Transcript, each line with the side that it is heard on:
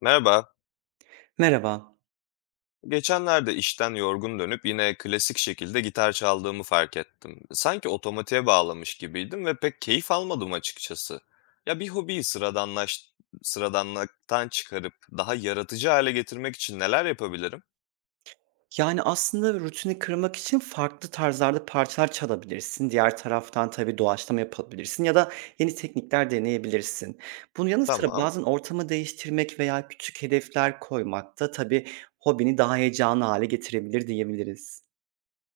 left: Merhaba.
right: Merhaba.
left: Geçenlerde işten yorgun dönüp yine klasik şekilde gitar çaldığımı fark ettim. Sanki otomatiğe bağlamış gibiydim ve pek keyif almadım açıkçası. Ya bir hobiyi sıradanlaş sıradanlıktan çıkarıp daha yaratıcı hale getirmek için neler yapabilirim?
right: Yani aslında rutini kırmak için farklı tarzlarda parçalar çalabilirsin. Diğer taraftan tabii doğaçlama yapabilirsin ya da yeni teknikler deneyebilirsin. Bunun yanı sıra
left: Tamam,
right: bazen ortamı değiştirmek veya küçük hedefler koymak da tabii hobini daha heyecanlı hale getirebilir diyebiliriz.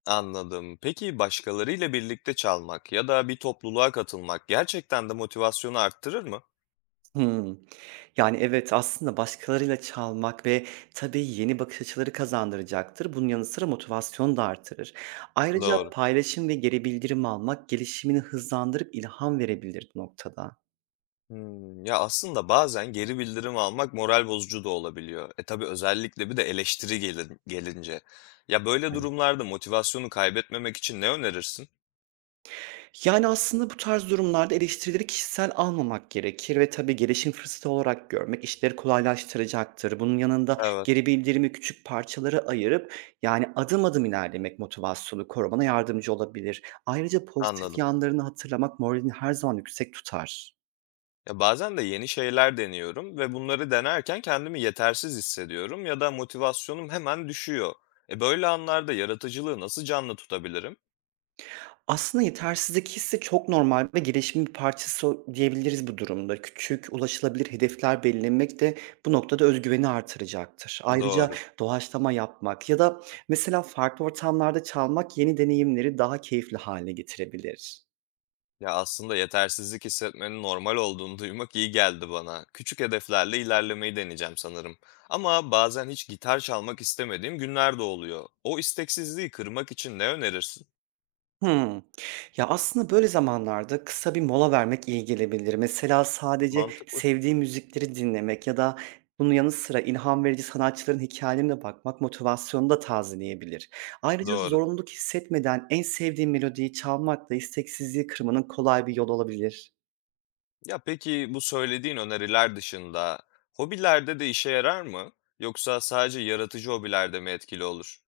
left: anladım. Peki başkalarıyla birlikte çalmak ya da bir topluluğa katılmak gerçekten de motivasyonu arttırır mı?
right: Hımm. Yani, evet, aslında başkalarıyla çalmak ve tabii yeni bakış açıları kazandıracaktır. Bunun yanı sıra motivasyonu da artırır. Ayrıca
left: Doğru.
right: paylaşım ve geri bildirim almak gelişimini hızlandırıp ilham verebilir bu noktada.
left: Hımm. Ya, aslında bazen geri bildirim almak moral bozucu da olabiliyor. Tabii özellikle bir de eleştiri gelince. Ya, böyle durumlarda motivasyonu kaybetmemek için ne önerirsin?
right: Yani, aslında bu tarz durumlarda eleştirileri kişisel almamak gerekir ve tabii gelişim fırsatı olarak görmek işleri kolaylaştıracaktır. Bunun yanında
left: Evet,
right: geri bildirimi küçük parçalara ayırıp, yani, adım adım ilerlemek motivasyonu korumana yardımcı olabilir. Ayrıca pozitif
left: anladım.
right: yanlarını hatırlamak moralini her zaman yüksek tutar.
left: Ya, bazen de yeni şeyler deniyorum ve bunları denerken kendimi yetersiz hissediyorum ya da motivasyonum hemen düşüyor. Böyle anlarda yaratıcılığı nasıl canlı tutabilirim?
right: Aslında yetersizlik hissi çok normal ve gelişimin bir parçası diyebiliriz bu durumda. Küçük, ulaşılabilir hedefler belirlemek de bu noktada özgüveni artıracaktır. Ayrıca
left: Doğru.
right: doğaçlama yapmak ya da mesela farklı ortamlarda çalmak yeni deneyimleri daha keyifli hale getirebilir.
left: Ya, aslında yetersizlik hissetmenin normal olduğunu duymak iyi geldi bana. Küçük hedeflerle ilerlemeyi deneyeceğim sanırım. Ama bazen hiç gitar çalmak istemediğim günler de oluyor. O isteksizliği kırmak için ne önerirsin?
right: Hımm. Ya, aslında böyle zamanlarda kısa bir mola vermek iyi gelebilir. Mesela sadece
left: Mantıklı.
right: sevdiğim müzikleri dinlemek ya da bunun yanı sıra ilham verici sanatçıların hikâyelerine bakmak motivasyonunu da tazeleyebilir. Ayrıca
left: Doğru.
right: zorunluluk hissetmeden en sevdiğin melodiyi çalmak da isteksizliği kırmanın kolay bir yolu olabilir.
left: Ya peki bu söylediğin öneriler dışında hobilerde de işe yarar mı? Yoksa sadece yaratıcı hobilerde mi etkili olur?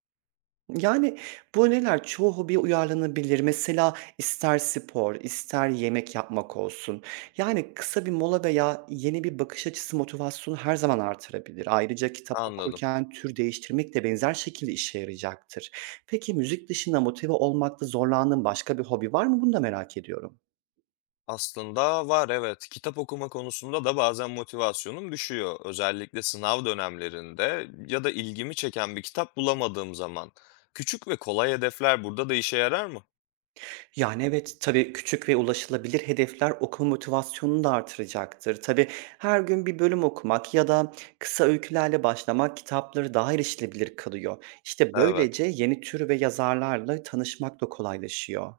right: Yani, bu öneriler çoğu hobiye uyarlanabilir. Mesela ister spor, ister yemek yapmak olsun. Yani kısa bir mola veya yeni bir bakış açısı motivasyonu her zaman artırabilir. Ayrıca kitap
left: Anladım.
right: okurken tür değiştirmek de benzer şekilde işe yarayacaktır. Peki müzik dışında motive olmakta zorlandığın başka bir hobi var mı? Bunu da merak ediyorum.
left: Aslında var, evet. Kitap okuma konusunda da bazen motivasyonum düşüyor. Özellikle sınav dönemlerinde ya da ilgimi çeken bir kitap bulamadığım zaman. Küçük ve kolay hedefler burada da işe yarar mı?
right: Yani, evet, tabii küçük ve ulaşılabilir hedefler okuma motivasyonunu da artıracaktır. Tabii, her gün bir bölüm okumak ya da kısa öykülerle başlamak kitapları daha erişilebilir kılıyor. İşte,
left: Evet,
right: böylece yeni tür ve yazarlarla tanışmak da kolaylaşıyor.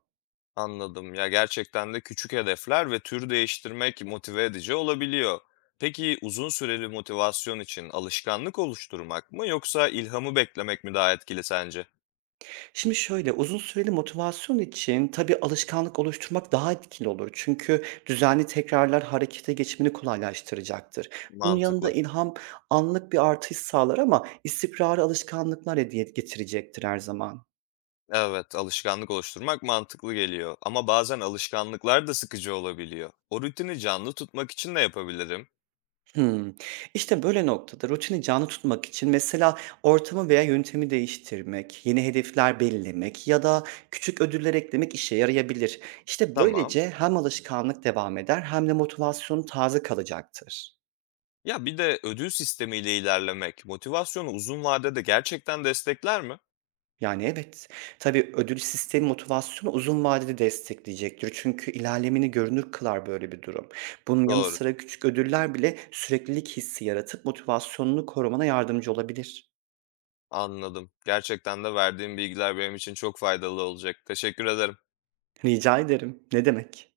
left: anladım. Ya gerçekten de küçük hedefler ve tür değiştirmek motive edici olabiliyor. Peki uzun süreli motivasyon için alışkanlık oluşturmak mı yoksa ilhamı beklemek mi daha etkili sence?
right: Şimdi şöyle, uzun süreli motivasyon için tabii alışkanlık oluşturmak daha etkili olur. Çünkü düzenli tekrarlar harekete geçimini kolaylaştıracaktır. Bunun yanında
left: Mantıklı.
right: ilham anlık bir artış sağlar ama istikrarı alışkanlıklar hediye getirecektir her zaman.
left: Evet, alışkanlık oluşturmak mantıklı geliyor ama bazen alışkanlıklar da sıkıcı olabiliyor. O rutini canlı tutmak için ne yapabilirim?
right: Hımm. İşte, böyle noktada rutini canlı tutmak için mesela ortamı veya yöntemi değiştirmek, yeni hedefler belirlemek ya da küçük ödüller eklemek işe yarayabilir. İşte,
left: Tamam.
right: böylece hem alışkanlık devam eder hem de motivasyon taze kalacaktır.
left: Ya bir de ödül sistemiyle ilerlemek motivasyonu uzun vadede gerçekten destekler mi?
right: Yani, evet, tabii ödül sistemi motivasyonu uzun vadede destekleyecektir. Çünkü ilerlemeni görünür kılar böyle bir durum. Bunun yanı
left: Doğru.
right: sıra küçük ödüller bile süreklilik hissi yaratıp motivasyonunu korumana yardımcı olabilir.
left: Anladım. Gerçekten de verdiğim bilgiler benim için çok faydalı olacak. Teşekkür ederim.
right: Rica ederim, ne demek.